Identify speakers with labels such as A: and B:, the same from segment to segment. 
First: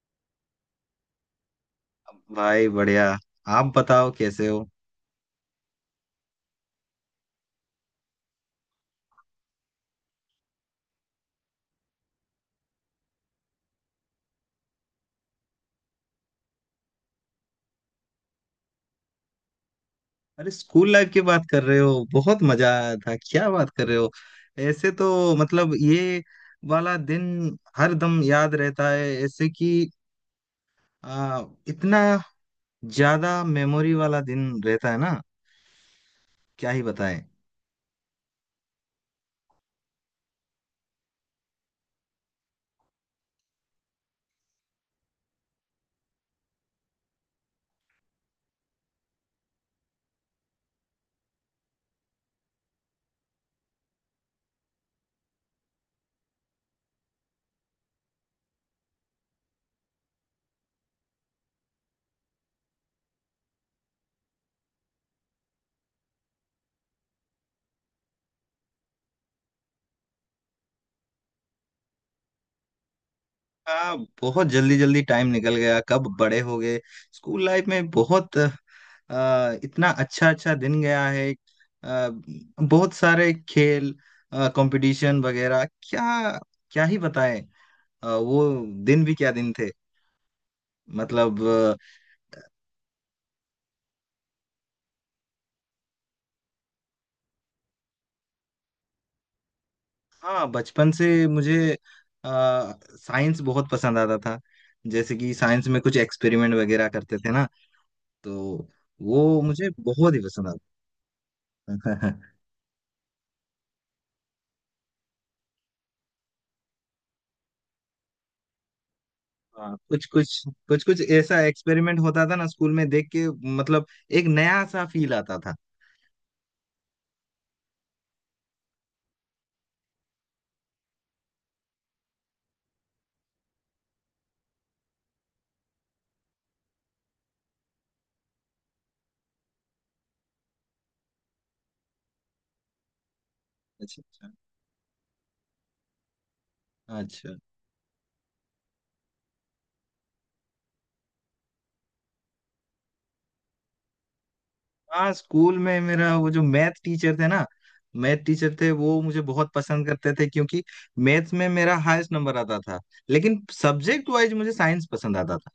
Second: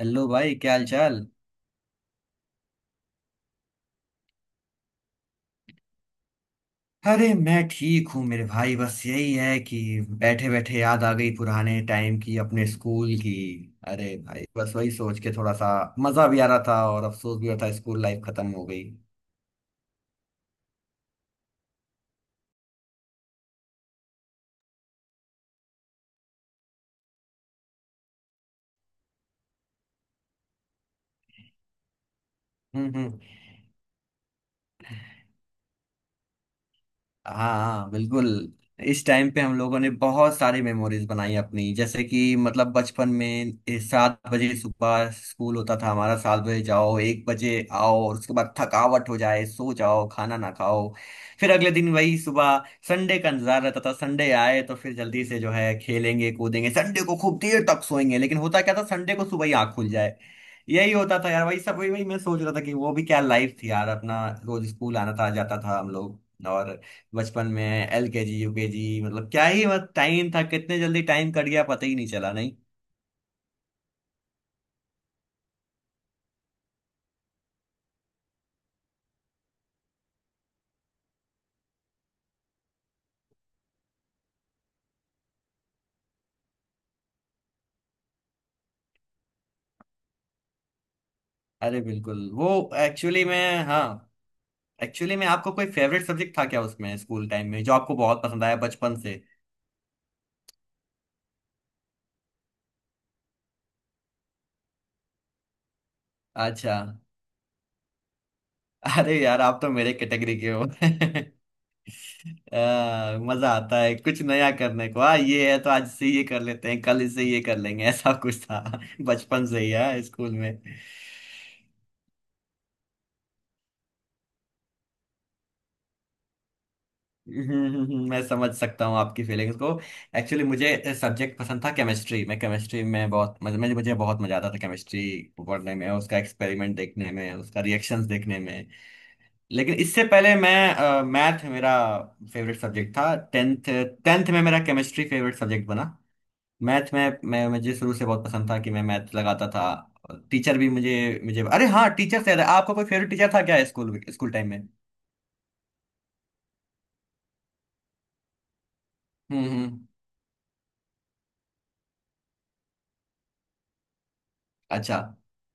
A: Hello भाई, क्या हाल चाल।
B: भाई बढ़िया। आप बताओ कैसे हो।
A: अरे मैं ठीक हूँ मेरे भाई, बस यही है कि बैठे बैठे याद आ गई पुराने टाइम की, अपने स्कूल की। अरे भाई बस वही सोच के थोड़ा सा मजा भी आ रहा था और अफसोस भी हो रहा था, स्कूल लाइफ खत्म हो गई।
B: अरे स्कूल लाइफ की बात कर रहे हो बहुत मजा आया था क्या बात कर रहे हो। ऐसे तो मतलब ये वाला दिन हर दम याद रहता है ऐसे कि आ, इतना ज्यादा
A: हम्म।
B: मेमोरी वाला दिन रहता है ना। क्या ही बताएं।
A: हाँ हाँ बिल्कुल। इस टाइम पे हम लोगों ने बहुत सारी मेमोरीज बनाई अपनी, जैसे कि मतलब बचपन में 7 बजे सुबह स्कूल होता था हमारा, 7 बजे जाओ 1 बजे आओ, और उसके बाद थकावट हो जाए सो जाओ खाना ना खाओ। फिर अगले दिन वही सुबह। संडे का इंतजार रहता था, संडे आए तो फिर जल्दी से जो है खेलेंगे कूदेंगे, संडे को खूब देर तक सोएंगे, लेकिन होता क्या था, संडे को सुबह ही आँख खुल जाए। यही होता था यार, वही सब, वही वही मैं सोच रहा था कि वो भी क्या लाइफ थी यार, अपना रोज स्कूल आना था जाता था हम लोग। और बचपन में एलकेजी यूकेजी, मतलब क्या ही, मतलब टाइम था, कितने जल्दी टाइम कट गया पता ही नहीं चला नहीं।
B: आ, बहुत जल्दी जल्दी टाइम निकल गया कब बड़े हो गए। स्कूल लाइफ में बहुत इतना अच्छा अच्छा दिन गया है। आ, बहुत सारे खेल कंपटीशन वगैरह क्या। क्या ही बताएं। वो दिन भी क्या दिन थे। मतलब
A: अरे बिल्कुल वो एक्चुअली में, हाँ, एक्चुअली में आपका कोई फेवरेट सब्जेक्ट था क्या उसमें, स्कूल टाइम में जो आपको बहुत पसंद आया बचपन से?
B: हाँ बचपन से मुझे आ, साइंस बहुत पसंद आता था। जैसे कि साइंस में कुछ एक्सपेरिमेंट
A: अच्छा।
B: वगैरह करते थे ना तो
A: अरे यार,
B: वो
A: आप तो
B: मुझे
A: मेरे
B: बहुत ही
A: कैटेगरी के
B: पसंद
A: हो।
B: आता था।
A: मजा आता है कुछ नया करने को, हाँ ये है, तो आज से ये कर लेते हैं कल इससे ये कर लेंगे, ऐसा कुछ था। बचपन से ही
B: हाँ
A: है
B: कुछ
A: स्कूल
B: कुछ
A: में।
B: कुछ कुछ ऐसा एक्सपेरिमेंट होता था ना स्कूल में देख के मतलब एक नया सा फील आता था।
A: मैं समझ सकता हूँ आपकी फीलिंग्स को। एक्चुअली मुझे सब्जेक्ट पसंद था केमिस्ट्री, मैं केमिस्ट्री में बहुत मज- मुझे मुझे बहुत मजा आता था, केमिस्ट्री पढ़ने में, उसका एक्सपेरिमेंट देखने में, उसका रिएक्शंस देखने में। लेकिन इससे पहले मैं मैथ मेरा फेवरेट सब्जेक्ट था, 10वीं।
B: अच्छा अच्छा
A: 10वीं में मेरा केमिस्ट्री फेवरेट सब्जेक्ट बना। मैथ में
B: अच्छा।
A: मैं मुझे शुरू से बहुत पसंद था कि मैं मैथ लगाता था। टीचर भी मुझे मुझे अरे हाँ, टीचर से याद है, आपका कोई फेवरेट टीचर था क्या स्कूल, स्कूल टाइम में?
B: हाँ स्कूल में मेरा वो जो मैथ टीचर थे ना। मैथ टीचर थे वो मुझे बहुत पसंद
A: हम्म।
B: करते थे क्योंकि मैथ्स में मेरा हाईएस्ट नंबर आता था। लेकिन सब्जेक्ट वाइज मुझे साइंस
A: अच्छा
B: पसंद आता था।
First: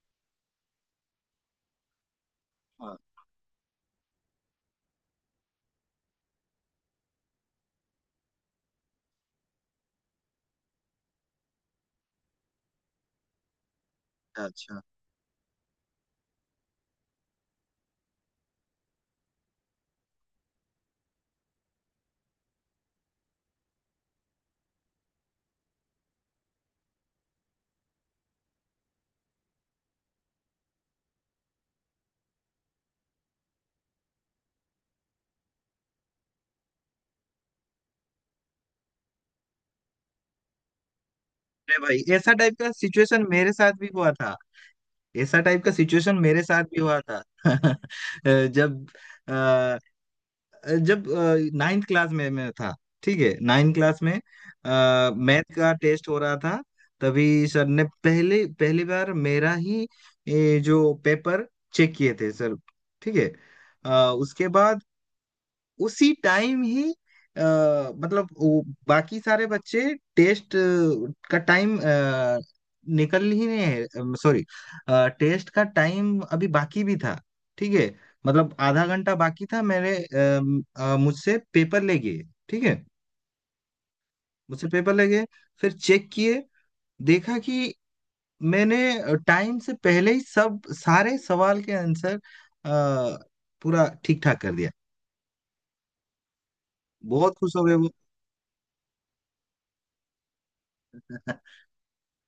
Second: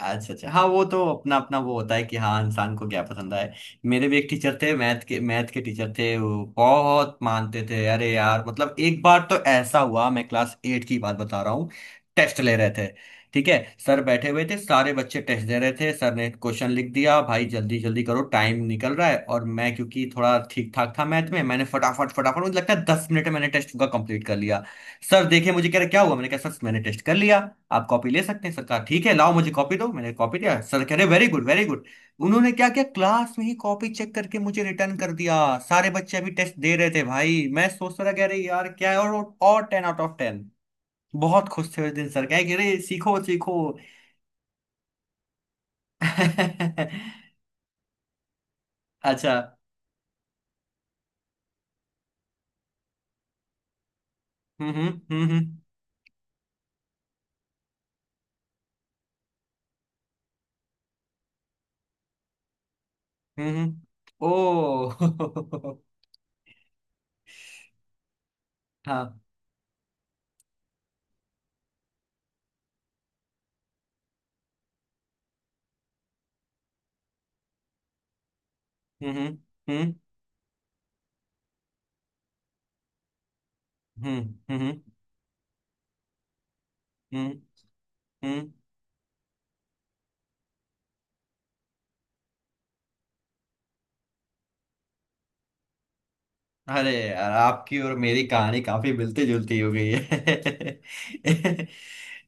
A: अच्छा। अच्छा हाँ, वो तो अपना अपना वो होता है कि हाँ इंसान को क्या
B: अच्छा
A: पसंद है। मेरे भी एक टीचर थे मैथ के, मैथ के टीचर थे, वो बहुत मानते थे। अरे यार, मतलब एक बार तो ऐसा हुआ, मैं क्लास 8 की बात बता रहा हूँ। टेस्ट ले रहे थे, ठीक है। सर बैठे हुए थे,
B: अच्छा।
A: सारे बच्चे टेस्ट दे रहे थे, सर ने क्वेश्चन लिख दिया, भाई जल्दी जल्दी करो टाइम निकल रहा है, और मैं क्योंकि थोड़ा ठीक ठाक था मैथ में, मैंने फटाफट फटाफट, मुझे लगता है 10 मिनट में मैंने टेस्ट का कंप्लीट कर लिया। सर देखिए मुझे कह रहे क्या हुआ, मैंने कहा सर मैंने टेस्ट कर लिया, आप कॉपी ले सकते हैं। सर कहा ठीक है लाओ मुझे कॉपी दो, मैंने कॉपी दिया, सर कह रहे वेरी गुड वेरी गुड। उन्होंने क्या किया, क्लास में ही कॉपी चेक करके मुझे रिटर्न कर दिया। सारे बच्चे अभी टेस्ट दे रहे थे, भाई मैं सोच रहा कह रही यार क्या है, और और 10 आउट ऑफ 10। बहुत खुश
B: अरे
A: थे उस
B: भाई
A: दिन सर,
B: ऐसा
A: कह रहे
B: टाइप का
A: "अरे, सीखो
B: सिचुएशन मेरे
A: सीखो"।
B: साथ भी हुआ था। ऐसा टाइप का सिचुएशन मेरे साथ भी हुआ था। जब
A: अच्छा।
B: जब नाइन्थ क्लास में मैं था। ठीक है। नाइन्थ क्लास में
A: हम्म हम्म।
B: मैथ का टेस्ट हो रहा था। तभी सर ने पहले पहली बार मेरा ही जो पेपर चेक किए थे सर। ठीक है।
A: हम्म हम्म हम्म, हम्म।
B: उसके बाद
A: ओ।
B: उसी टाइम ही अ, मतलब वो बाकी
A: हाँ।
B: सारे बच्चे टेस्ट का टाइम निकल ही नहीं है। सॉरी। टेस्ट का टाइम अभी बाकी भी था। ठीक है। मतलब आधा
A: हम्म
B: घंटा
A: हम्म
B: बाकी था
A: हम्म
B: मेरे मुझसे पेपर ले गए। ठीक है।
A: हम्म
B: मुझसे
A: हम्म
B: पेपर ले गए। फिर चेक किए।
A: हम्म
B: देखा कि
A: हम्म।
B: मैंने टाइम से पहले ही सब सारे सवाल के आंसर अ, पूरा ठीक ठाक कर दिया।
A: अरे यार,
B: बहुत खुश हो गए
A: आपकी
B: वो।
A: और मेरी कहानी काफी मिलती जुलती हो गई है।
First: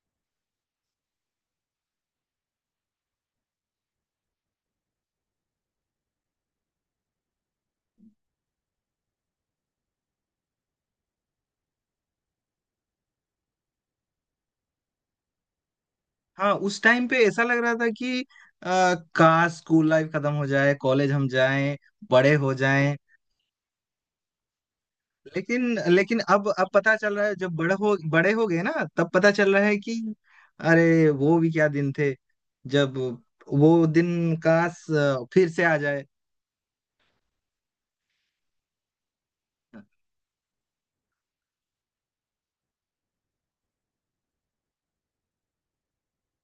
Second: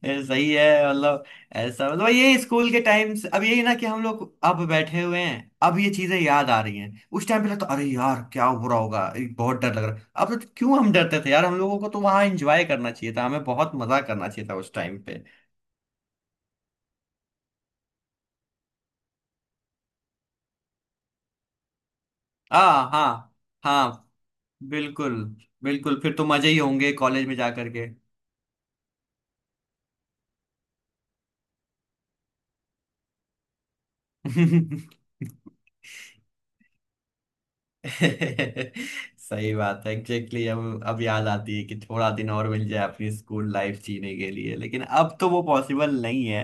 A: ये सही है, मतलब ऐसा मतलब ये स्कूल के टाइम से, अब यही ना कि हम लोग अब बैठे हुए हैं, अब ये चीजें याद आ रही हैं, उस टाइम पे लगता अरे यार क्या हो रहा होगा, ये बहुत डर लग रहा है अब तो, क्यों हम डरते थे यार, हम लोगों को तो वहां एंजॉय करना चाहिए था, हमें बहुत मजा करना चाहिए था उस टाइम पे।
B: हाँ उस टाइम पे ऐसा लग रहा था कि काश स्कूल लाइफ खत्म हो जाए कॉलेज हम जाएं बड़े हो
A: हाँ
B: जाएं।
A: हाँ। हाँ बिल्कुल।
B: लेकिन
A: बिल्कुल फिर
B: लेकिन
A: तो
B: अब
A: मजे ही
B: अब
A: होंगे
B: पता चल रहा
A: कॉलेज में
B: है
A: जा
B: जब बड़े
A: करके।
B: हो बड़े हो गए ना। तब पता चल रहा है कि अरे वो भी क्या दिन थे जब वो दिन काश फिर से आ जाए।
A: सही बात है एग्जैक्टली। अब याद आती है कि थोड़ा दिन और मिल जाए अपनी स्कूल लाइफ जीने के लिए, लेकिन अब तो वो पॉसिबल नहीं है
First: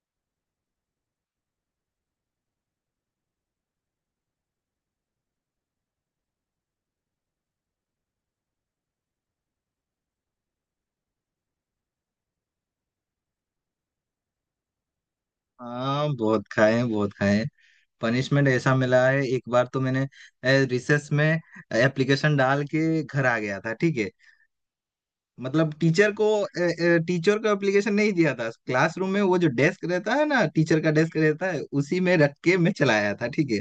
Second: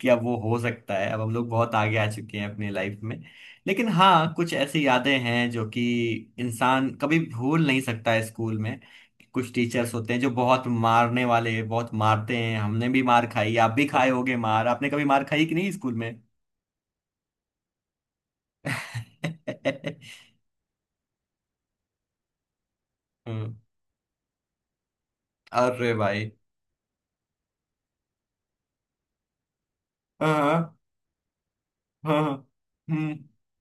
A: कि अब वो हो सकता है, अब हम लोग बहुत आगे आ चुके हैं अपनी लाइफ में। लेकिन हाँ, कुछ ऐसी यादें हैं जो कि इंसान कभी भूल नहीं सकता है स्कूल में। कुछ टीचर्स होते हैं जो बहुत मारने वाले, बहुत मारते हैं, हमने भी मार खाई, आप भी खाए होगे मार, आपने कभी मार खाई कि नहीं स्कूल
B: हाँ
A: में?
B: बहुत खाए हैं बहुत खाए हैं। पनिशमेंट ऐसा मिला है एक बार तो मैंने रिसेस में एप्लीकेशन डाल के घर आ
A: हम्म।
B: गया था। ठीक है। मतलब
A: अरे
B: टीचर को
A: भाई।
B: टीचर को एप्लीकेशन नहीं दिया था क्लासरूम में वो जो डेस्क रहता है ना
A: हाँ
B: टीचर का डेस्क रहता है उसी में
A: हाँ
B: रख
A: हाँ,
B: के मैं चलाया
A: हम्म।
B: था। ठीक है।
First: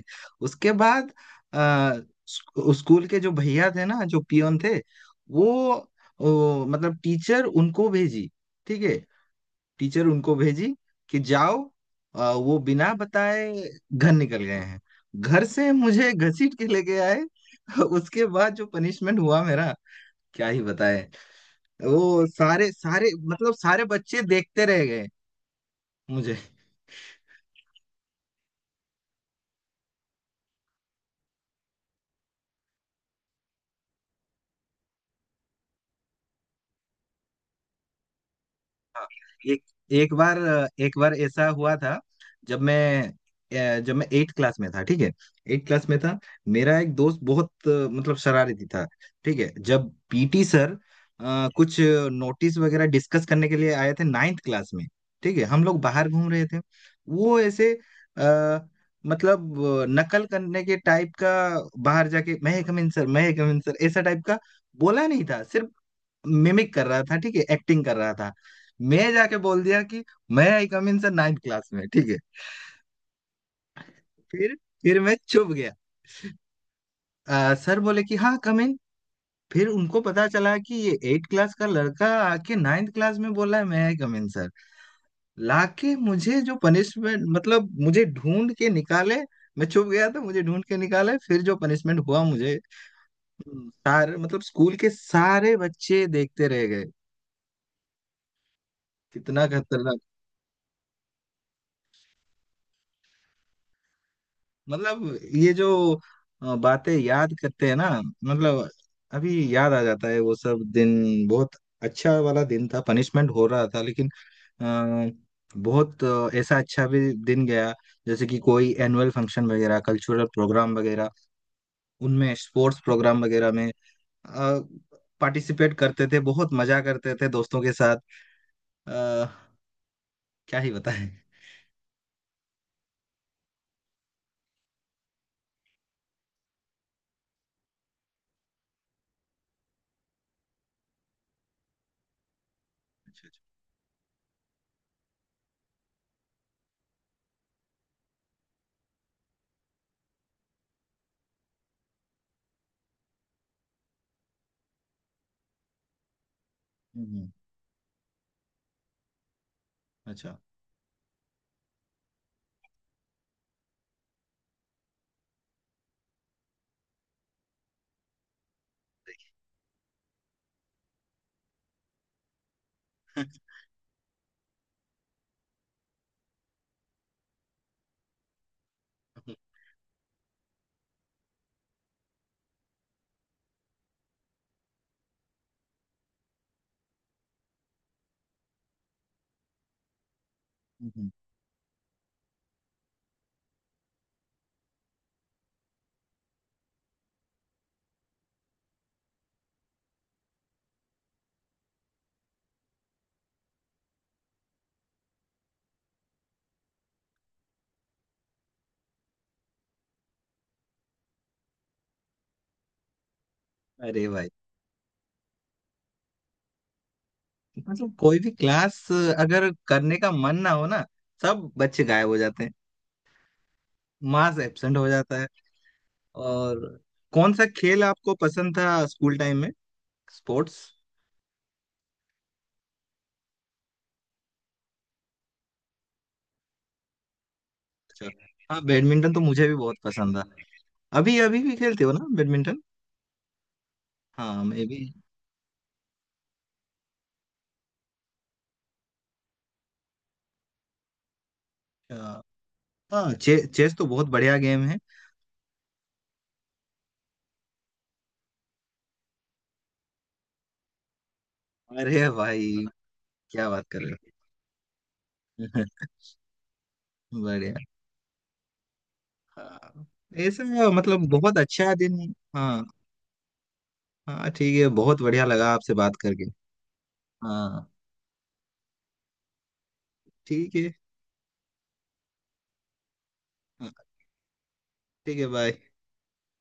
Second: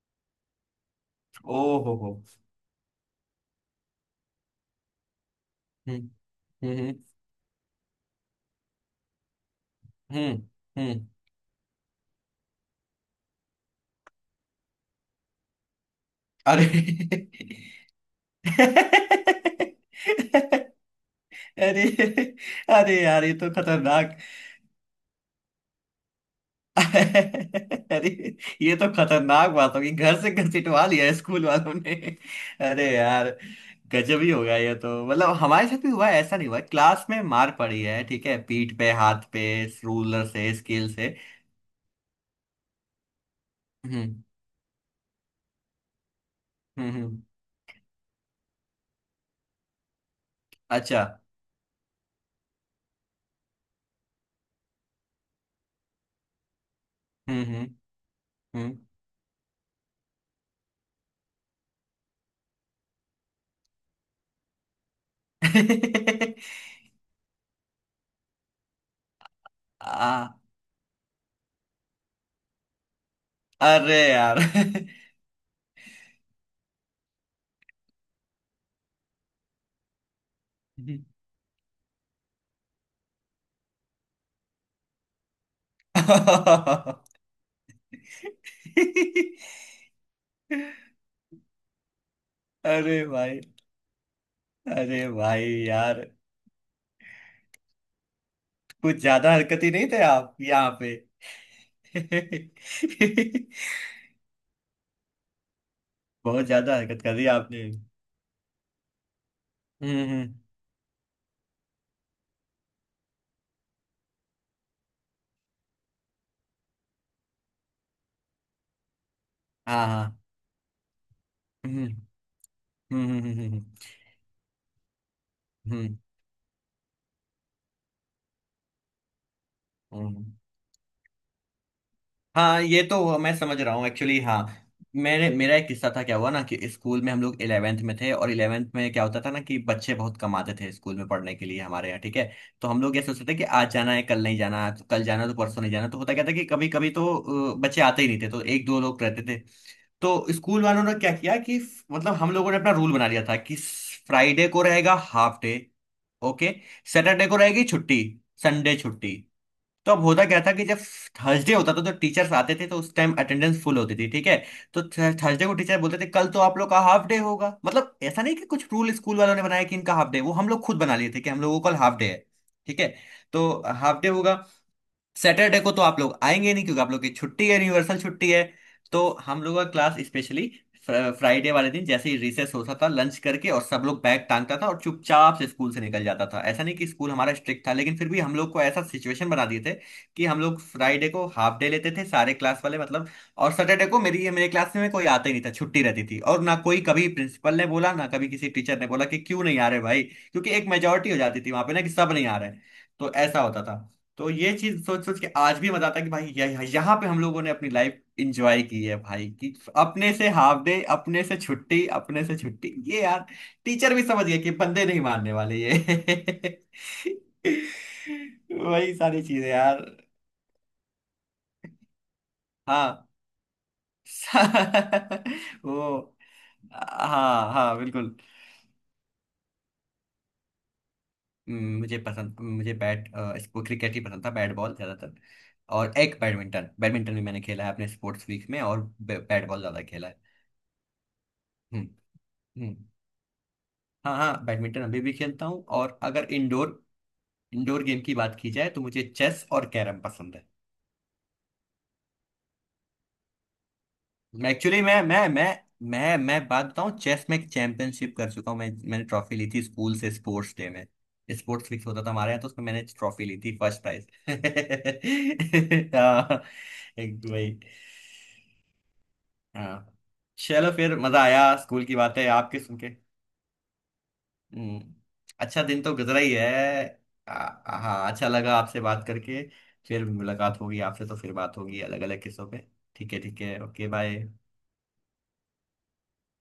B: उसके बाद अ,
A: ओ हो हो।
B: स्कूल के जो भैया थे ना जो पियोन थे
A: हम्म
B: वो मतलब
A: हम्म
B: टीचर उनको भेजी। ठीक है। टीचर उनको
A: हम्म
B: भेजी
A: हम्म।
B: कि जाओ वो बिना बताए घर निकल गए हैं। घर से मुझे घसीट के
A: अरे।
B: लेके आए। उसके बाद जो पनिशमेंट हुआ मेरा क्या ही बताए।
A: अरे,
B: वो सारे
A: अरे
B: सारे
A: यार ये तो
B: मतलब सारे
A: खतरनाक।
B: बच्चे देखते रह गए मुझे।
A: अरे, ये तो खतरनाक बात होगी, घर से घसीटवा लिया स्कूल वालों ने। अरे यार, गजब ही होगा ये तो। मतलब हमारे साथ भी हुआ है, ऐसा नहीं हुआ, क्लास में मार पड़ी है, ठीक है, पीठ पे
B: हाँ,
A: हाथ पे,
B: एक एक
A: रूलर
B: बार
A: से स्केल
B: एक बार
A: से।
B: ऐसा हुआ था जब मैं जब मैं
A: हम्म
B: एट क्लास में था। ठीक है। एट क्लास में था। मेरा
A: हम्म।
B: एक दोस्त बहुत मतलब शरारती था। ठीक है। जब पीटी सर
A: अच्छा।
B: कुछ नोटिस वगैरह डिस्कस करने के लिए आए थे नाइन्थ क्लास में। ठीक है। हम लोग बाहर घूम रहे थे वो
A: हम्म हम्म
B: ऐसे आ,
A: हम्म।
B: मतलब नकल करने के टाइप का बाहर जाके मैं कमिंग सर ऐसा टाइप का बोला नहीं था सिर्फ मिमिक कर रहा था। ठीक है। एक्टिंग कर रहा था। मैं जाके बोल दिया कि
A: आ,
B: मैं I come in sir ninth class में। ठीक है।
A: अरे यार।
B: फिर फिर मैं चुप गया। सर बोले कि हाँ कम इन। फिर उनको पता चला कि ये एट क्लास का लड़का आके नाइन्थ क्लास में बोला है मैं आई कम इन सर। लाके मुझे जो पनिशमेंट मतलब मुझे ढूंढ के निकाले। मैं चुप गया था मुझे ढूंढ के निकाले फिर जो पनिशमेंट हुआ मुझे।
A: अरे भाई।
B: सारे मतलब स्कूल के
A: अरे भाई
B: सारे
A: यार,
B: बच्चे देखते रह गए।
A: कुछ ज्यादा
B: कितना
A: हरकत ही नहीं
B: खतरनाक।
A: थे आप यहाँ पे।
B: मतलब ये जो
A: बहुत ज्यादा
B: बातें
A: हरकत कर दी
B: याद
A: आपने।
B: करते हैं ना मतलब अभी याद आ जाता
A: हम्म
B: है वो
A: हम्म,
B: सब दिन बहुत अच्छा वाला दिन था। पनिशमेंट हो रहा था लेकिन अ, बहुत ऐसा अच्छा भी दिन गया। जैसे कि कोई एनुअल फंक्शन वगैरह
A: हाँ हाँ।
B: कल्चरल प्रोग्राम वगैरह
A: हम्म
B: उनमें स्पोर्ट्स
A: हम्म
B: प्रोग्राम
A: हम्म
B: वगैरह
A: हम्म
B: में पार्टिसिपेट
A: हम्म।
B: करते थे बहुत मजा करते थे दोस्तों के साथ। अ,
A: हम्म।
B: क्या ही बताएं।
A: हाँ ये तो मैं समझ रहा हूँ एक्चुअली, हाँ मेरे मेरा एक किस्सा था, क्या हुआ ना कि स्कूल में हम लोग 11वीं में थे, और 11वीं में क्या होता था ना कि बच्चे बहुत कम आते थे स्कूल में पढ़ने के लिए हमारे यहाँ, ठीक है। तो हम लोग ये सोचते थे कि आज जाना है कल नहीं जाना, तो कल जाना तो परसों नहीं जाना, तो होता क्या था कि कभी कभी तो बच्चे आते ही नहीं थे, तो एक दो लोग रहते थे। तो स्कूल वालों ने क्या किया, कि मतलब हम लोगों ने अपना रूल बना लिया था कि फ्राइडे को रहेगा हाफ डे, ओके, सैटरडे
B: हम्म,
A: को रहेगी छुट्टी, संडे छुट्टी। तो अब होता
B: अच्छा।
A: क्या था कि जब थर्सडे होता था तो टीचर्स आते थे, तो उस टाइम अटेंडेंस फुल होती थी, ठीक है। तो थर्सडे को टीचर बोलते थे कल तो आप लोग का हाफ डे होगा, मतलब ऐसा नहीं कि कुछ रूल स्कूल वालों ने बनाया कि इनका हाफ डे, वो हम लोग खुद बना लिए थे कि हम लोगों को कल हाफ डे है, ठीक है, तो हाफ डे होगा। सैटरडे को तो आप लोग आएंगे नहीं क्योंकि आप लोग की छुट्टी है, यूनिवर्सल छुट्टी है। तो हम लोग का क्लास स्पेशली फ्राइडे वाले दिन, जैसे ही रिसेस होता था लंच करके, और सब लोग बैग टांगता था और चुपचाप से स्कूल से निकल जाता था, ऐसा नहीं कि स्कूल हमारा स्ट्रिक्ट था, लेकिन फिर भी हम लोग को ऐसा सिचुएशन बना दिए थे कि हम लोग
B: हम्म,
A: फ्राइडे को हाफ डे लेते थे सारे क्लास वाले, मतलब, और सैटरडे को मेरी मेरे क्लास में कोई आता ही नहीं था, छुट्टी रहती थी, और ना कोई कभी प्रिंसिपल ने बोला ना कभी किसी टीचर ने बोला कि क्यों नहीं आ रहे भाई, क्योंकि एक मेजोरिटी हो जाती थी वहां पे ना कि सब नहीं आ रहे हैं। तो ऐसा होता था। तो ये चीज सोच सोच के आज भी मजा आता है कि भाई यहाँ पे हम लोगों ने अपनी लाइफ इंजॉय की है भाई, कि अपने से हाफ डे, अपने से छुट्टी, अपने से छुट्टी, ये यार टीचर भी
B: अरे
A: समझ
B: भाई
A: गए कि बंदे नहीं मानने वाले ये।
B: मतलब कोई भी क्लास
A: वही सारी चीजें
B: अगर
A: यार।
B: करने का मन ना हो ना सब बच्चे गायब हो जाते हैं
A: हाँ।
B: मास एब्सेंट हो जाता है।
A: वो।
B: और कौन सा
A: हाँ हाँ
B: खेल आपको
A: बिल्कुल।
B: पसंद था स्कूल टाइम में। स्पोर्ट्स।
A: मुझे पसंद, इसको क्रिकेट ही पसंद था, बैट बॉल ज्यादातर। और एक बैडमिंटन, बैडमिंटन भी मैंने खेला है अपने
B: अच्छा।
A: स्पोर्ट्स वीक
B: हाँ
A: में, और
B: बैडमिंटन तो मुझे
A: बैट
B: भी
A: बॉल
B: बहुत
A: ज्यादा खेला
B: पसंद
A: है।
B: था। अभी अभी भी खेलते
A: हम्म
B: हो ना बैडमिंटन।
A: हम्म। हाँ
B: हाँ
A: हाँ,
B: मैं
A: बैडमिंटन
B: भी।
A: अभी भी खेलता हूँ, और अगर इंडोर इंडोर गेम की बात की जाए तो मुझे चेस और कैरम पसंद है।
B: अच्छा। हाँ चेस तो बहुत बढ़िया
A: मैं
B: गेम है।
A: एक्चुअली, मैं बात बताऊँ, चेस में एक चैंपियनशिप कर चुका हूँ मैं, मैंने ट्रॉफी ली थी स्कूल से स्पोर्ट्स डे में। स्पोर्ट्स वीक होता
B: अरे
A: था हमारे यहाँ, तो
B: भाई
A: उसमें मैंने ट्रॉफी ली
B: क्या
A: थी,
B: बात कर
A: फर्स्ट
B: रहे
A: प्राइज।
B: हो।
A: हाँ, एक वही।
B: बढ़िया।
A: हाँ।
B: हाँ ऐसा
A: चलो फिर
B: मतलब
A: मजा
B: बहुत
A: आया
B: अच्छा
A: स्कूल की
B: दिन।
A: बातें आपके
B: हाँ।
A: सुन के।
B: हाँ ठीक है
A: हम्म,
B: बहुत बढ़िया लगा
A: अच्छा
B: आपसे
A: दिन तो
B: बात
A: गुजरा
B: करके।
A: ही है। आ,
B: हाँ
A: आ- हाँ, अच्छा लगा आपसे बात करके, फिर
B: ठीक
A: मुलाकात
B: है।
A: होगी आपसे तो फिर बात होगी अलग अलग किस्सों पे। ठीक है ठीक है,
B: हाँ,
A: ओके बाय।
B: ठीक है बाय।